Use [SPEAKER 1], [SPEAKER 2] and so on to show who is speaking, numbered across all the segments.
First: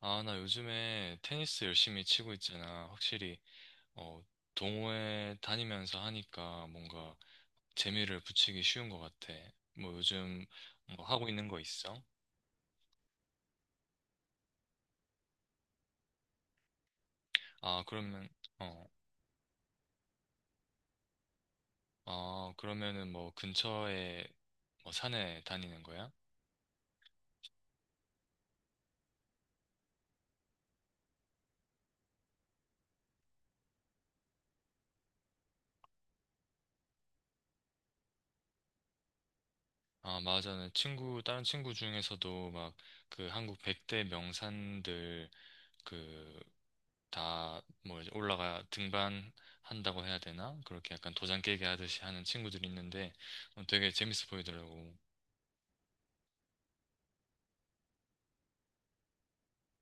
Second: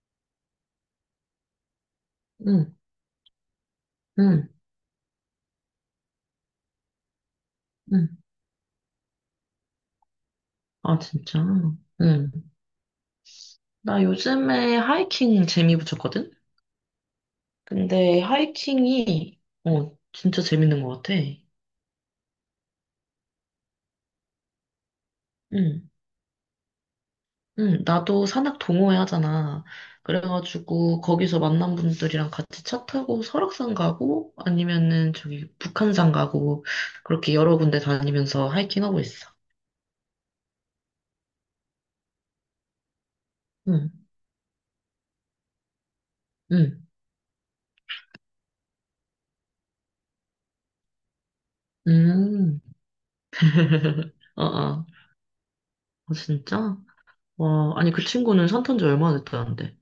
[SPEAKER 1] 아, 나 요즘에 테니스 열심히 치고
[SPEAKER 2] 응,
[SPEAKER 1] 있잖아. 확실히, 어,
[SPEAKER 2] 응,
[SPEAKER 1] 동호회 다니면서 하니까 뭔가
[SPEAKER 2] 응.
[SPEAKER 1] 재미를 붙이기 쉬운 것 같아. 뭐 요즘
[SPEAKER 2] 아,
[SPEAKER 1] 뭐 하고
[SPEAKER 2] 진짜?
[SPEAKER 1] 있는 거 있어?
[SPEAKER 2] 응. 나 요즘에 하이킹 재미 붙였거든?
[SPEAKER 1] 아,
[SPEAKER 2] 근데
[SPEAKER 1] 그러면, 어,
[SPEAKER 2] 하이킹이, 어, 진짜 재밌는 것 같아.
[SPEAKER 1] 아, 그러면은 뭐 근처에 뭐 산에 다니는
[SPEAKER 2] 응,
[SPEAKER 1] 거야?
[SPEAKER 2] 응. 나도 산악 동호회 하잖아. 그래가지고, 거기서 만난 분들이랑 같이 차 타고 설악산 가고, 아니면은 저기 북한산 가고, 그렇게 여러 군데 다니면서 하이킹하고 있어.
[SPEAKER 1] 아, 맞아. 나 친구, 다른 친구 중에서도 막 그 한국
[SPEAKER 2] 응,
[SPEAKER 1] 100대 명산들 그
[SPEAKER 2] 응,
[SPEAKER 1] 다 뭐 이제 올라가 등반한다고 해야 되나? 그렇게 약간 도장 깨기 하듯이 하는
[SPEAKER 2] 응.
[SPEAKER 1] 친구들이 있는데 어, 되게 재밌어
[SPEAKER 2] 어, 어.
[SPEAKER 1] 보이더라고.
[SPEAKER 2] 아, 진짜? 와, 아니, 그 친구는 산탄지 얼마나 됐다는데?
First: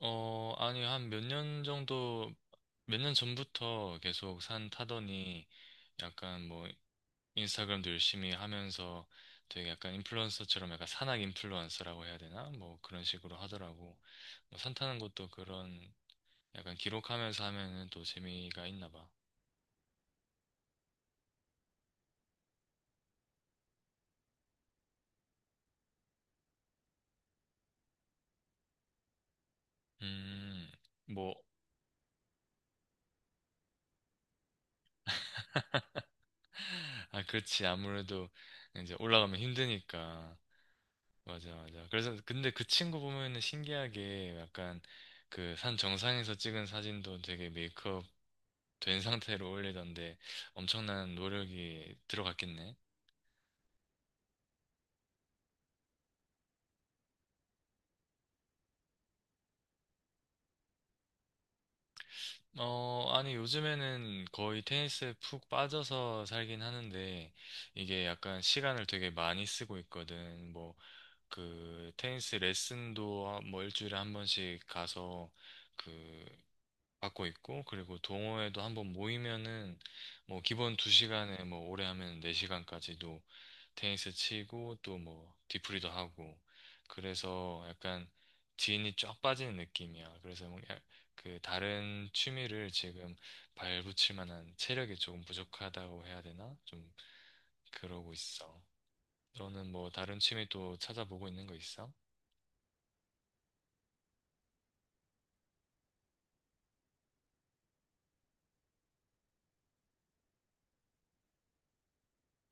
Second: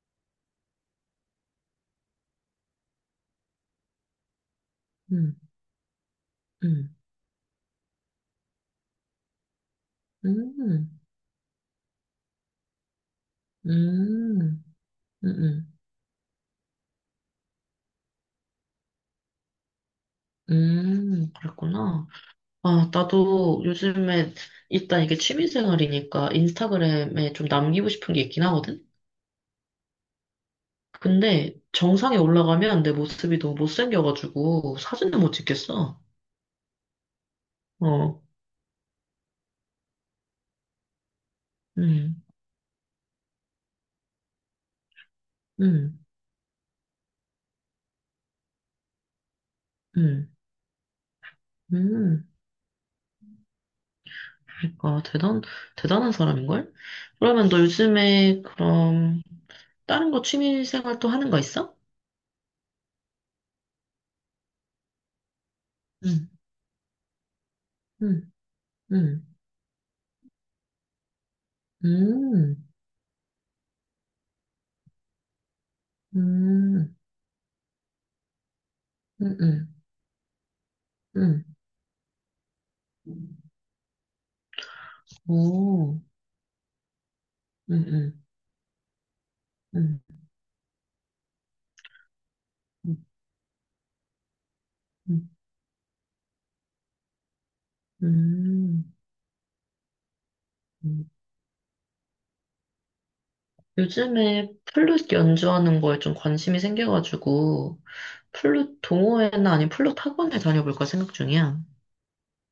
[SPEAKER 1] 어, 아니 한 몇 년 정도 몇 년 전부터 계속 산
[SPEAKER 2] 음,
[SPEAKER 1] 타더니 약간 뭐
[SPEAKER 2] 음,
[SPEAKER 1] 인스타그램도 열심히 하면서 되게 약간
[SPEAKER 2] 음,
[SPEAKER 1] 인플루언서처럼 약간
[SPEAKER 2] 음,
[SPEAKER 1] 산악 인플루언서라고 해야 되나? 뭐 그런 식으로 하더라고.
[SPEAKER 2] 음,
[SPEAKER 1] 뭐 산 타는
[SPEAKER 2] 음,
[SPEAKER 1] 것도
[SPEAKER 2] 음,
[SPEAKER 1] 그런 약간 기록하면서 하면은 또 재미가 있나 봐.
[SPEAKER 2] 그랬구나. 아, 나도 요즘에 일단 이게 취미생활이니까 인스타그램에 좀 남기고 싶은 게 있긴 하거든?
[SPEAKER 1] 음. 뭐
[SPEAKER 2] 근데 정상에 올라가면 내 모습이 너무 못생겨가지고 사진도 못 찍겠어.
[SPEAKER 1] 아, 그렇지.
[SPEAKER 2] 어,
[SPEAKER 1] 아무래도 이제 올라가면 힘드니까. 맞아, 맞아. 그래서
[SPEAKER 2] 음,
[SPEAKER 1] 근데 그 친구 보면은 신기하게 약간 그 산
[SPEAKER 2] 음,
[SPEAKER 1] 정상에서 찍은 사진도 되게 메이크업 된 상태로 올리던데
[SPEAKER 2] 음,
[SPEAKER 1] 엄청난 노력이
[SPEAKER 2] 음.
[SPEAKER 1] 들어갔겠네.
[SPEAKER 2] 그러니까 대단한 사람인걸? 그러면 너 요즘에 그럼 다른 거 취미생활 또 하는 거 있어?
[SPEAKER 1] 어, 아니, 요즘에는 거의 테니스에 푹 빠져서
[SPEAKER 2] 응,
[SPEAKER 1] 살긴 하는데, 이게
[SPEAKER 2] 응,
[SPEAKER 1] 약간 시간을 되게
[SPEAKER 2] 응.
[SPEAKER 1] 많이 쓰고 있거든. 뭐, 그, 테니스
[SPEAKER 2] 음,
[SPEAKER 1] 레슨도 뭐 일주일에 한 번씩 가서, 그
[SPEAKER 2] 음,
[SPEAKER 1] 갖고 있고, 그리고 동호회도 한번
[SPEAKER 2] 음, 음,
[SPEAKER 1] 모이면은, 뭐, 기본 2시간에
[SPEAKER 2] 음.
[SPEAKER 1] 뭐, 오래 하면 4시간까지도 테니스 치고, 또 뭐, 뒤풀이도
[SPEAKER 2] 오,
[SPEAKER 1] 하고, 그래서 약간
[SPEAKER 2] 음,
[SPEAKER 1] 지인이 쫙 빠지는
[SPEAKER 2] 음,
[SPEAKER 1] 느낌이야. 그래서 뭐 그, 다른 취미를
[SPEAKER 2] 음,
[SPEAKER 1] 지금 발붙일 만한 체력이 조금
[SPEAKER 2] 음.
[SPEAKER 1] 부족하다고 해야 되나? 좀, 그러고 있어.
[SPEAKER 2] 음.
[SPEAKER 1] 너는 뭐, 다른 취미 또
[SPEAKER 2] 음.
[SPEAKER 1] 찾아보고 있는 거 있어?
[SPEAKER 2] 요즘에 플룻 연주하는 거에 좀 관심이 생겨가지고, 플룻 동호회나 아니면 플룻 학원을 다녀볼까 생각 중이야.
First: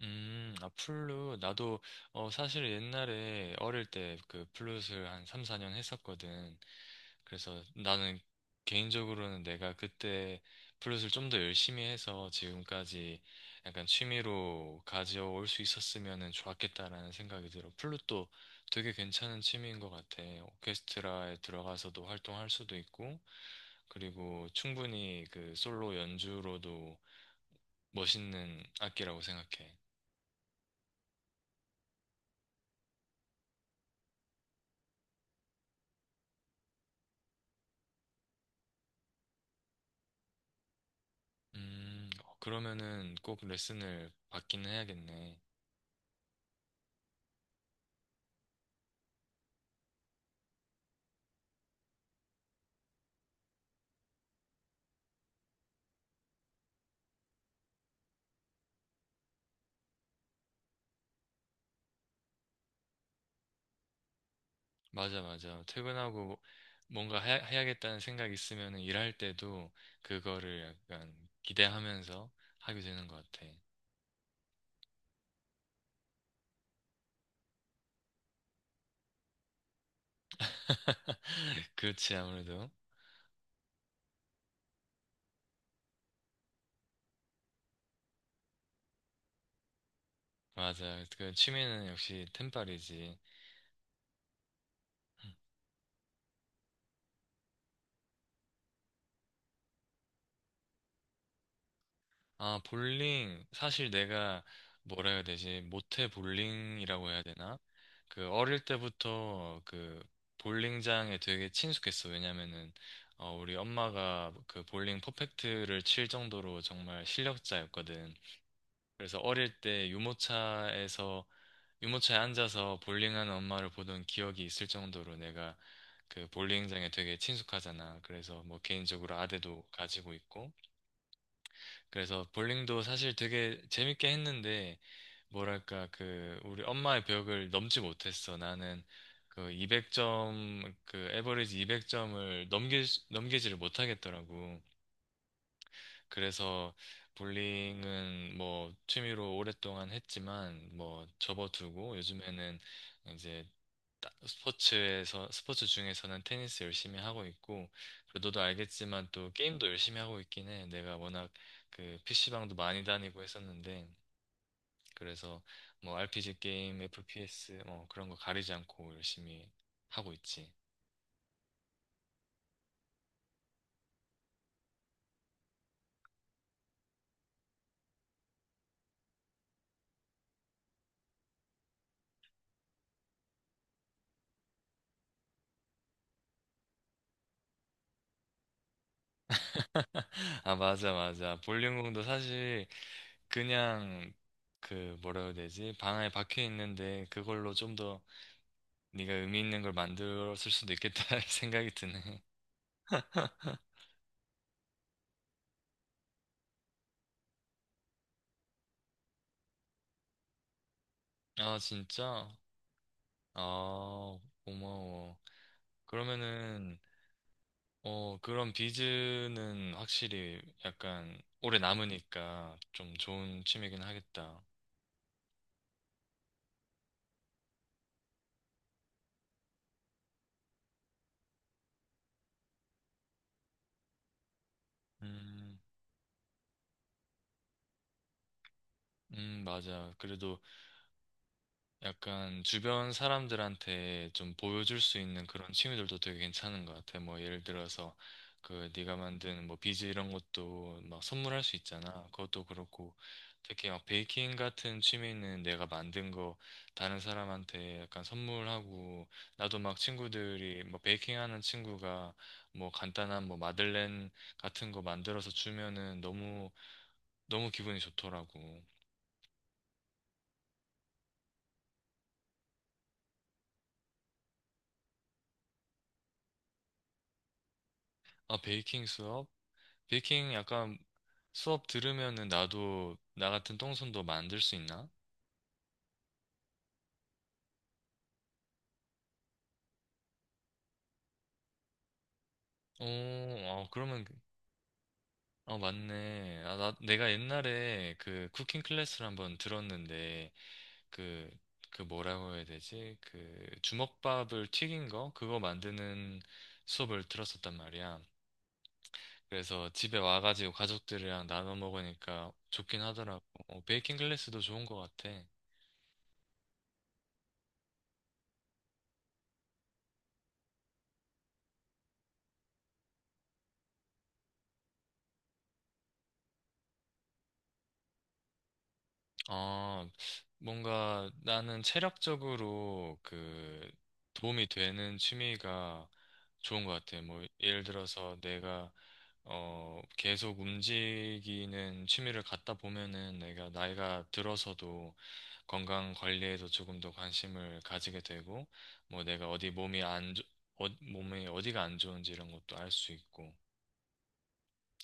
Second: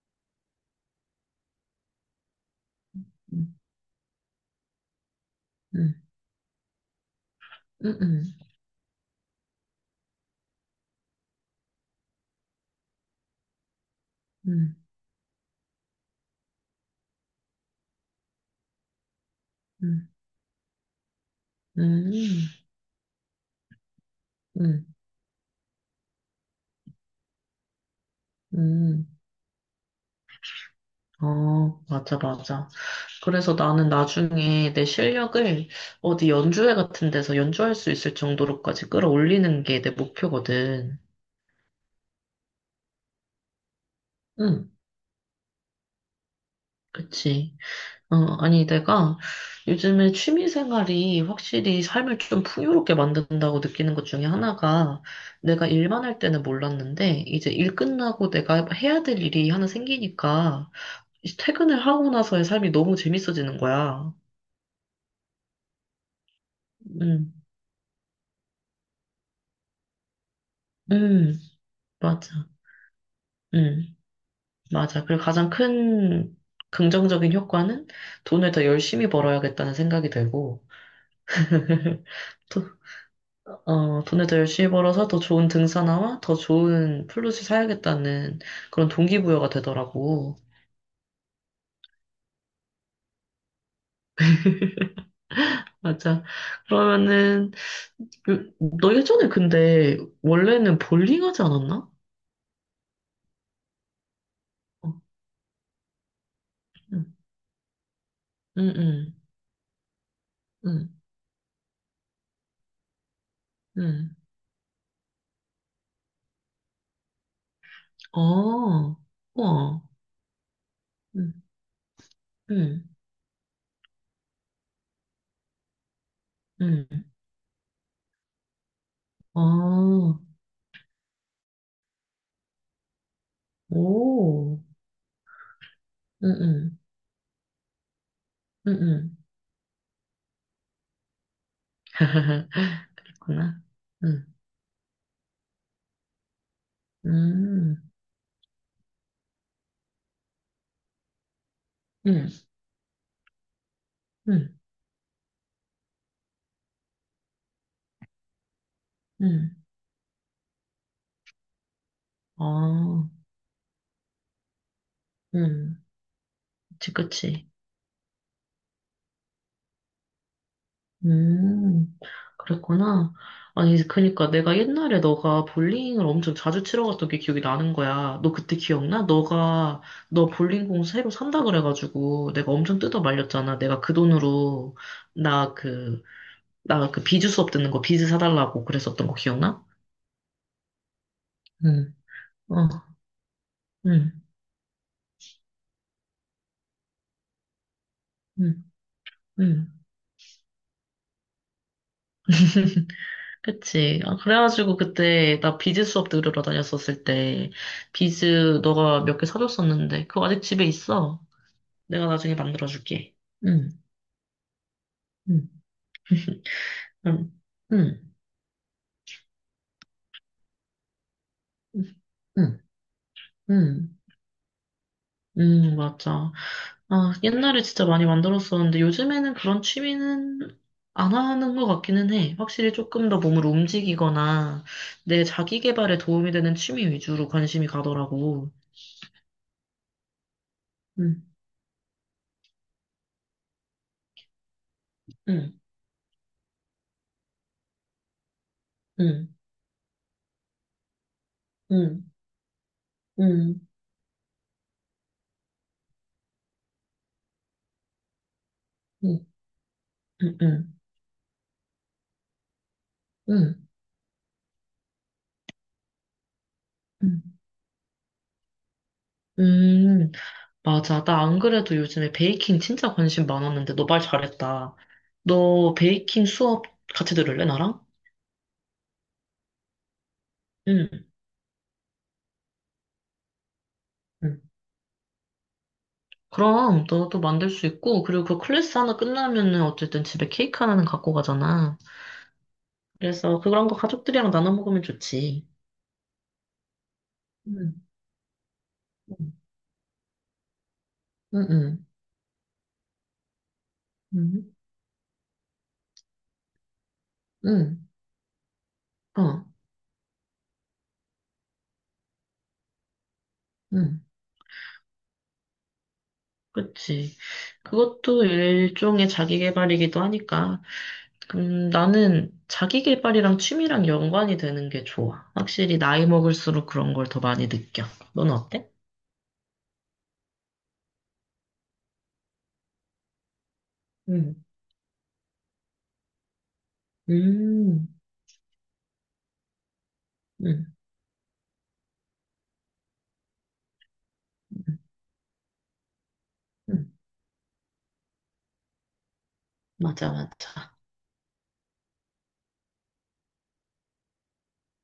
[SPEAKER 1] 아, 플룻. 나도, 어, 사실 옛날에
[SPEAKER 2] 음,
[SPEAKER 1] 어릴 때 그 플룻을 한 3, 4년
[SPEAKER 2] 음,
[SPEAKER 1] 했었거든. 그래서 나는
[SPEAKER 2] 음,
[SPEAKER 1] 개인적으로는 내가 그때 플룻을 좀 더 열심히 해서 지금까지 약간
[SPEAKER 2] 음,
[SPEAKER 1] 취미로 가져올 수 있었으면 좋았겠다라는 생각이 들어. 플룻도 되게 괜찮은 취미인 것
[SPEAKER 2] 음,
[SPEAKER 1] 같아. 오케스트라에 들어가서도
[SPEAKER 2] 음, 음,
[SPEAKER 1] 활동할 수도 있고, 그리고
[SPEAKER 2] 음.
[SPEAKER 1] 충분히 그 솔로 연주로도 멋있는
[SPEAKER 2] 음.
[SPEAKER 1] 악기라고 생각해.
[SPEAKER 2] 어, 맞아, 맞아. 그래서 나는 나중에 내 실력을 어디 연주회 같은 데서 연주할 수 있을 정도로까지 끌어올리는 게 내 목표거든.
[SPEAKER 1] 음, 그러면은 꼭 레슨을 받기는
[SPEAKER 2] 응,
[SPEAKER 1] 해야겠네.
[SPEAKER 2] 그치. 어, 아니, 내가 요즘에 취미 생활이 확실히 삶을 좀 풍요롭게 만든다고 느끼는 것 중에 하나가 내가 일만 할 때는 몰랐는데 이제 일 끝나고 내가 해야 될 일이 하나 생기니까 이제 퇴근을 하고 나서의 삶이 너무 재밌어지는 거야.
[SPEAKER 1] 맞아, 맞아. 퇴근하고 뭔가
[SPEAKER 2] 응,
[SPEAKER 1] 해야, 해야겠다는 생각 있으면은 일할 때도 그거를 약간
[SPEAKER 2] 응,
[SPEAKER 1] 기대하면서
[SPEAKER 2] 맞아.
[SPEAKER 1] 하게 되는 것 같아.
[SPEAKER 2] 응. 맞아. 그리고 가장 큰 긍정적인 효과는 돈을 더 열심히 벌어야겠다는 생각이 들고,
[SPEAKER 1] 그렇지,
[SPEAKER 2] 또,
[SPEAKER 1] 아무래도.
[SPEAKER 2] 어, 돈을 더 열심히 벌어서 더 좋은 등산화와 더 좋은 플룻을 사야겠다는 그런 동기부여가 되더라고.
[SPEAKER 1] 맞아. 그 취미는 역시 템빨이지.
[SPEAKER 2] 맞아. 그러면은, 그, 너 예전에 근데 원래는 볼링 하지 않았나?
[SPEAKER 1] 아, 볼링. 사실 내가
[SPEAKER 2] 어,
[SPEAKER 1] 뭐라 해야 되지? 모태
[SPEAKER 2] 응,
[SPEAKER 1] 볼링이라고 해야 되나? 그 어릴
[SPEAKER 2] 응, 응,
[SPEAKER 1] 때부터 그
[SPEAKER 2] 응,
[SPEAKER 1] 볼링장에 되게 친숙했어. 왜냐면은 어, 우리
[SPEAKER 2] 응.
[SPEAKER 1] 엄마가 그 볼링 퍼펙트를 칠 정도로 정말 실력자였거든.
[SPEAKER 2] 어,
[SPEAKER 1] 그래서 어릴
[SPEAKER 2] 우와.
[SPEAKER 1] 때
[SPEAKER 2] 응,
[SPEAKER 1] 유모차에 앉아서
[SPEAKER 2] 응,
[SPEAKER 1] 볼링하는 엄마를 보던 기억이 있을 정도로 내가 그 볼링장에
[SPEAKER 2] 응.
[SPEAKER 1] 되게 친숙하잖아. 그래서 뭐 개인적으로 아대도
[SPEAKER 2] 아,
[SPEAKER 1] 가지고 있고. 그래서 볼링도 사실 되게 재밌게
[SPEAKER 2] 오,
[SPEAKER 1] 했는데, 뭐랄까,
[SPEAKER 2] 응,
[SPEAKER 1] 그, 우리
[SPEAKER 2] 응.
[SPEAKER 1] 엄마의 벽을 넘지 못했어.
[SPEAKER 2] 응,
[SPEAKER 1] 나는
[SPEAKER 2] 응.
[SPEAKER 1] 그 200점, 그, 에버리지 200점을 넘기지를
[SPEAKER 2] 그렇구나. 응,
[SPEAKER 1] 못하겠더라고. 그래서
[SPEAKER 2] 음,
[SPEAKER 1] 볼링은 뭐 취미로 오랫동안 했지만, 뭐 접어두고,
[SPEAKER 2] 응,
[SPEAKER 1] 요즘에는 이제
[SPEAKER 2] 응,
[SPEAKER 1] 스포츠 중에서는 테니스 열심히 하고 있고, 그리고 너도 알겠지만 또
[SPEAKER 2] 응.
[SPEAKER 1] 게임도 열심히 하고 있긴 해. 내가 워낙 그 PC방도 많이
[SPEAKER 2] 아,
[SPEAKER 1] 다니고 했었는데, 그래서
[SPEAKER 2] 응.
[SPEAKER 1] 뭐 RPG 게임,
[SPEAKER 2] 그치, 그치.
[SPEAKER 1] FPS, 뭐 그런 거 가리지 않고 열심히 하고 있지.
[SPEAKER 2] 음, 그랬구나. 아니, 그니까 내가 옛날에 너가 볼링을 엄청 자주 치러 갔던 게 기억이 나는 거야. 너 그때 기억나? 너 볼링공 새로 산다 그래가지고 내가 엄청 뜯어 말렸잖아. 내가 그 돈으로 나 그, 나 그 비즈 수업 듣는 거 비즈 사달라고 그랬었던 거 기억나?
[SPEAKER 1] 아, 맞아, 맞아.
[SPEAKER 2] 응,
[SPEAKER 1] 볼링공도
[SPEAKER 2] 어,
[SPEAKER 1] 사실 그냥
[SPEAKER 2] 응,
[SPEAKER 1] 그 뭐라 해야 되지? 방 안에 박혀 있는데 그걸로 좀 더
[SPEAKER 2] 응,
[SPEAKER 1] 네가 의미 있는
[SPEAKER 2] 응.
[SPEAKER 1] 걸 만들었을 수도 있겠다 생각이 드네.
[SPEAKER 2] 그치. 아, 그래가지고 그때 나 비즈 수업 들으러 다녔었을 때 비즈 너가 몇 개 사줬었는데 그거 아직 집에 있어.
[SPEAKER 1] 아,
[SPEAKER 2] 내가
[SPEAKER 1] 진짜?
[SPEAKER 2] 나중에 만들어줄게. 응,
[SPEAKER 1] 아, 고마워.
[SPEAKER 2] 응,
[SPEAKER 1] 그러면은,
[SPEAKER 2] 응. 응,
[SPEAKER 1] 어, 그런 비즈는 확실히 약간 오래
[SPEAKER 2] 응,
[SPEAKER 1] 남으니까
[SPEAKER 2] 응.
[SPEAKER 1] 좀 좋은 취미긴
[SPEAKER 2] 응...
[SPEAKER 1] 하겠다.
[SPEAKER 2] 응, 맞아. 아, 옛날에 진짜 많이 만들었었는데 요즘에는 그런 취미는 안 하는 것 같기는 해. 확실히 조금 더 몸을 움직이거나 내
[SPEAKER 1] 음,
[SPEAKER 2] 자기 개발에 도움이 되는 취미 위주로 관심이 가더라고.
[SPEAKER 1] 맞아. 그래도
[SPEAKER 2] 응.
[SPEAKER 1] 약간 주변 사람들한테 좀 보여줄 수 있는 그런
[SPEAKER 2] 응,
[SPEAKER 1] 취미들도 되게 괜찮은 것 같아. 뭐 예를 들어서 그 네가
[SPEAKER 2] 응,
[SPEAKER 1] 만든 뭐 비즈 이런 것도 막 선물할 수
[SPEAKER 2] 응,
[SPEAKER 1] 있잖아. 그것도 그렇고
[SPEAKER 2] 응,
[SPEAKER 1] 특히 막 베이킹 같은 취미는 내가 만든 거 다른 사람한테 약간 선물하고
[SPEAKER 2] 응.
[SPEAKER 1] 나도 막
[SPEAKER 2] 응,
[SPEAKER 1] 친구들이
[SPEAKER 2] 응,
[SPEAKER 1] 뭐 베이킹 하는 친구가 뭐 간단한 뭐
[SPEAKER 2] 응.
[SPEAKER 1] 마들렌 같은 거 만들어서 주면은 너무
[SPEAKER 2] 응
[SPEAKER 1] 너무 기분이 좋더라고.
[SPEAKER 2] 음, 맞아. 나 안 그래도 요즘에 베이킹 진짜 관심 많았는데, 너 말 잘했다. 너 베이킹 수업 같이 들을래, 나랑?
[SPEAKER 1] 아, 베이킹 수업? 베이킹 약간
[SPEAKER 2] 응,
[SPEAKER 1] 수업 들으면은 나도 나 같은 똥손도 만들
[SPEAKER 2] 응.
[SPEAKER 1] 수 있나?
[SPEAKER 2] 그럼, 너도 만들 수 있고, 그리고 그 클래스 하나 끝나면은 어쨌든 집에 케이크 하나는 갖고 가잖아.
[SPEAKER 1] 어,
[SPEAKER 2] 그래서 그런
[SPEAKER 1] 어,
[SPEAKER 2] 거
[SPEAKER 1] 그러면,
[SPEAKER 2] 가족들이랑 나눠 먹으면 좋지.
[SPEAKER 1] 어, 맞네. 아, 나, 내가
[SPEAKER 2] 응
[SPEAKER 1] 옛날에 그 쿠킹 클래스를
[SPEAKER 2] 응,
[SPEAKER 1] 한번 들었는데, 그, 그
[SPEAKER 2] 응,
[SPEAKER 1] 뭐라고 해야 되지? 그 주먹밥을
[SPEAKER 2] 응
[SPEAKER 1] 튀긴 거? 그거 만드는 수업을 들었었단
[SPEAKER 2] 응,
[SPEAKER 1] 말이야.
[SPEAKER 2] 응, 어,
[SPEAKER 1] 그래서 집에 와가지고 가족들이랑 나눠 먹으니까 좋긴 하더라고. 어, 베이킹
[SPEAKER 2] 응.
[SPEAKER 1] 클래스도 좋은 것 같아.
[SPEAKER 2] 그치. 그것도 일종의 자기 개발이기도 하니까 나는 자기 개발이랑 취미랑 연관이 되는 게 좋아. 확실히 나이 먹을수록 그런 걸 더 많이 느껴. 넌 어때?
[SPEAKER 1] 아, 뭔가 나는 체력적으로 그
[SPEAKER 2] 음,
[SPEAKER 1] 도움이 되는 취미가 좋은 것 같아. 뭐, 예를
[SPEAKER 2] 음,
[SPEAKER 1] 들어서 내가, 어, 계속
[SPEAKER 2] 음,
[SPEAKER 1] 움직이는 취미를 갖다 보면은 내가 나이가
[SPEAKER 2] 음,
[SPEAKER 1] 들어서도 건강 관리에도 조금 더
[SPEAKER 2] 음.
[SPEAKER 1] 관심을 가지게 되고, 뭐 내가 어디 몸이
[SPEAKER 2] 맞아,
[SPEAKER 1] 안, 좋- 어,
[SPEAKER 2] 맞아.
[SPEAKER 1] 몸이 어디가 안 좋은지 이런 것도 알 수 있고,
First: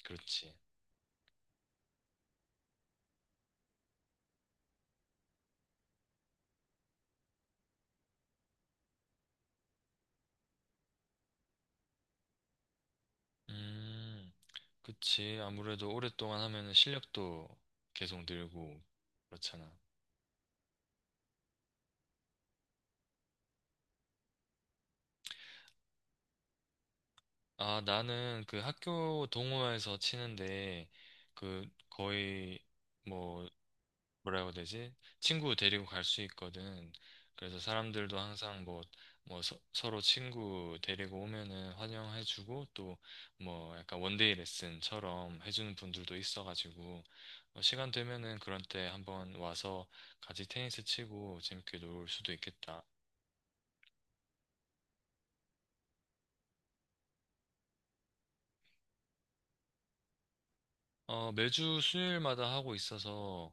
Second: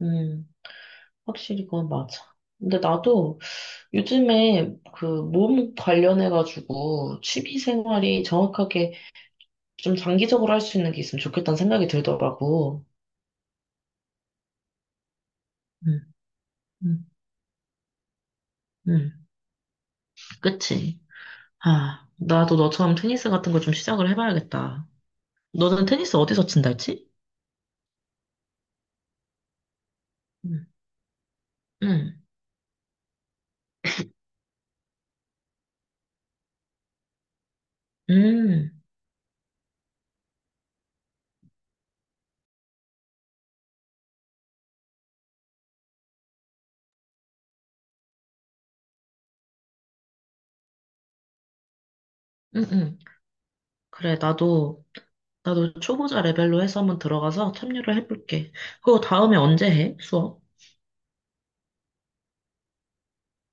[SPEAKER 2] 음,
[SPEAKER 1] 그렇지.
[SPEAKER 2] 확실히 그건 맞아. 근데 나도 요즘에 그 몸 관련해가지고 취미 생활이 정확하게 좀 장기적으로 할 수 있는 게 있으면 좋겠다는 생각이 들더라고.
[SPEAKER 1] 음. 그치. 아무래도
[SPEAKER 2] 음,
[SPEAKER 1] 오랫동안 하면은
[SPEAKER 2] 음,
[SPEAKER 1] 실력도 계속 늘고,
[SPEAKER 2] 음.
[SPEAKER 1] 그렇잖아.
[SPEAKER 2] 그치? 아, 나도 너처럼 테니스 같은 걸 좀 시작을 해봐야겠다. 너는 테니스 어디서 친다 했지?
[SPEAKER 1] 아, 나는 그 학교 동호회에서
[SPEAKER 2] 응,
[SPEAKER 1] 치는데, 그
[SPEAKER 2] 응,
[SPEAKER 1] 거의 뭐 뭐라고 해야 되지? 친구 데리고 갈 수 있거든. 그래서 사람들도 항상
[SPEAKER 2] 응,
[SPEAKER 1] 뭐, 서로 친구 데리고 오면은 환영해주고 또 뭐 약간 원데이 레슨처럼 해주는 분들도 있어가지고 어, 시간 되면은 그런 때 한번 와서 같이 테니스 치고 재밌게 놀 수도
[SPEAKER 2] 응,
[SPEAKER 1] 있겠다.
[SPEAKER 2] 응. 그래, 나도, 나도 초보자 레벨로 해서 한번 들어가서 참여를 해볼게. 그거 다음에 언제 해? 수업?
[SPEAKER 1] 어, 매주 수요일마다 하고 있어서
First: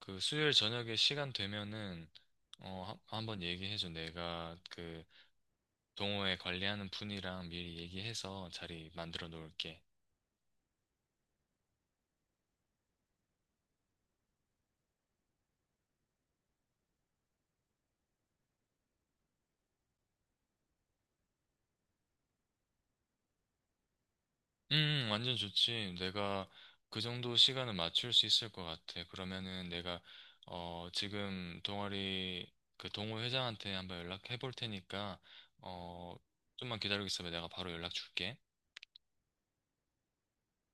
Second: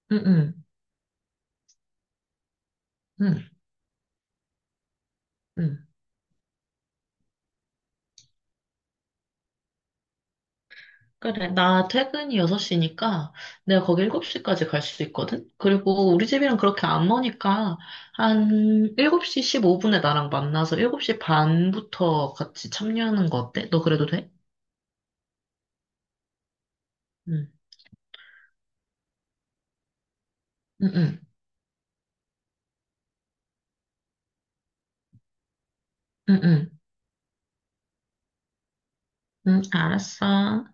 [SPEAKER 1] 그
[SPEAKER 2] 응,
[SPEAKER 1] 수요일
[SPEAKER 2] 응,
[SPEAKER 1] 저녁에 시간 되면은 어,
[SPEAKER 2] 응,
[SPEAKER 1] 한번 얘기해줘. 내가 그
[SPEAKER 2] 응.
[SPEAKER 1] 동호회 관리하는 분이랑 미리 얘기해서 자리 만들어 놓을게.
[SPEAKER 2] 그래, 나 퇴근이 6시니까 내가 거기 7시까지 갈 수 있거든? 그리고 우리 집이랑 그렇게 안 머니까 한 7시 15분에 나랑 만나서 7시 반부터 같이 참여하는 거 어때? 너 그래도 돼?
[SPEAKER 1] 음, 완전 좋지. 내가 그 정도
[SPEAKER 2] 응,
[SPEAKER 1] 시간은 맞출 수 있을 것 같아. 그러면은 내가, 어,
[SPEAKER 2] 응, 응,
[SPEAKER 1] 지금 동아리, 그 동호회장한테 한번 연락해 볼 테니까, 어,
[SPEAKER 2] 응, 응,
[SPEAKER 1] 좀만 기다리고 있어봐. 내가 바로 연락 줄게.
[SPEAKER 2] 응, 알았어.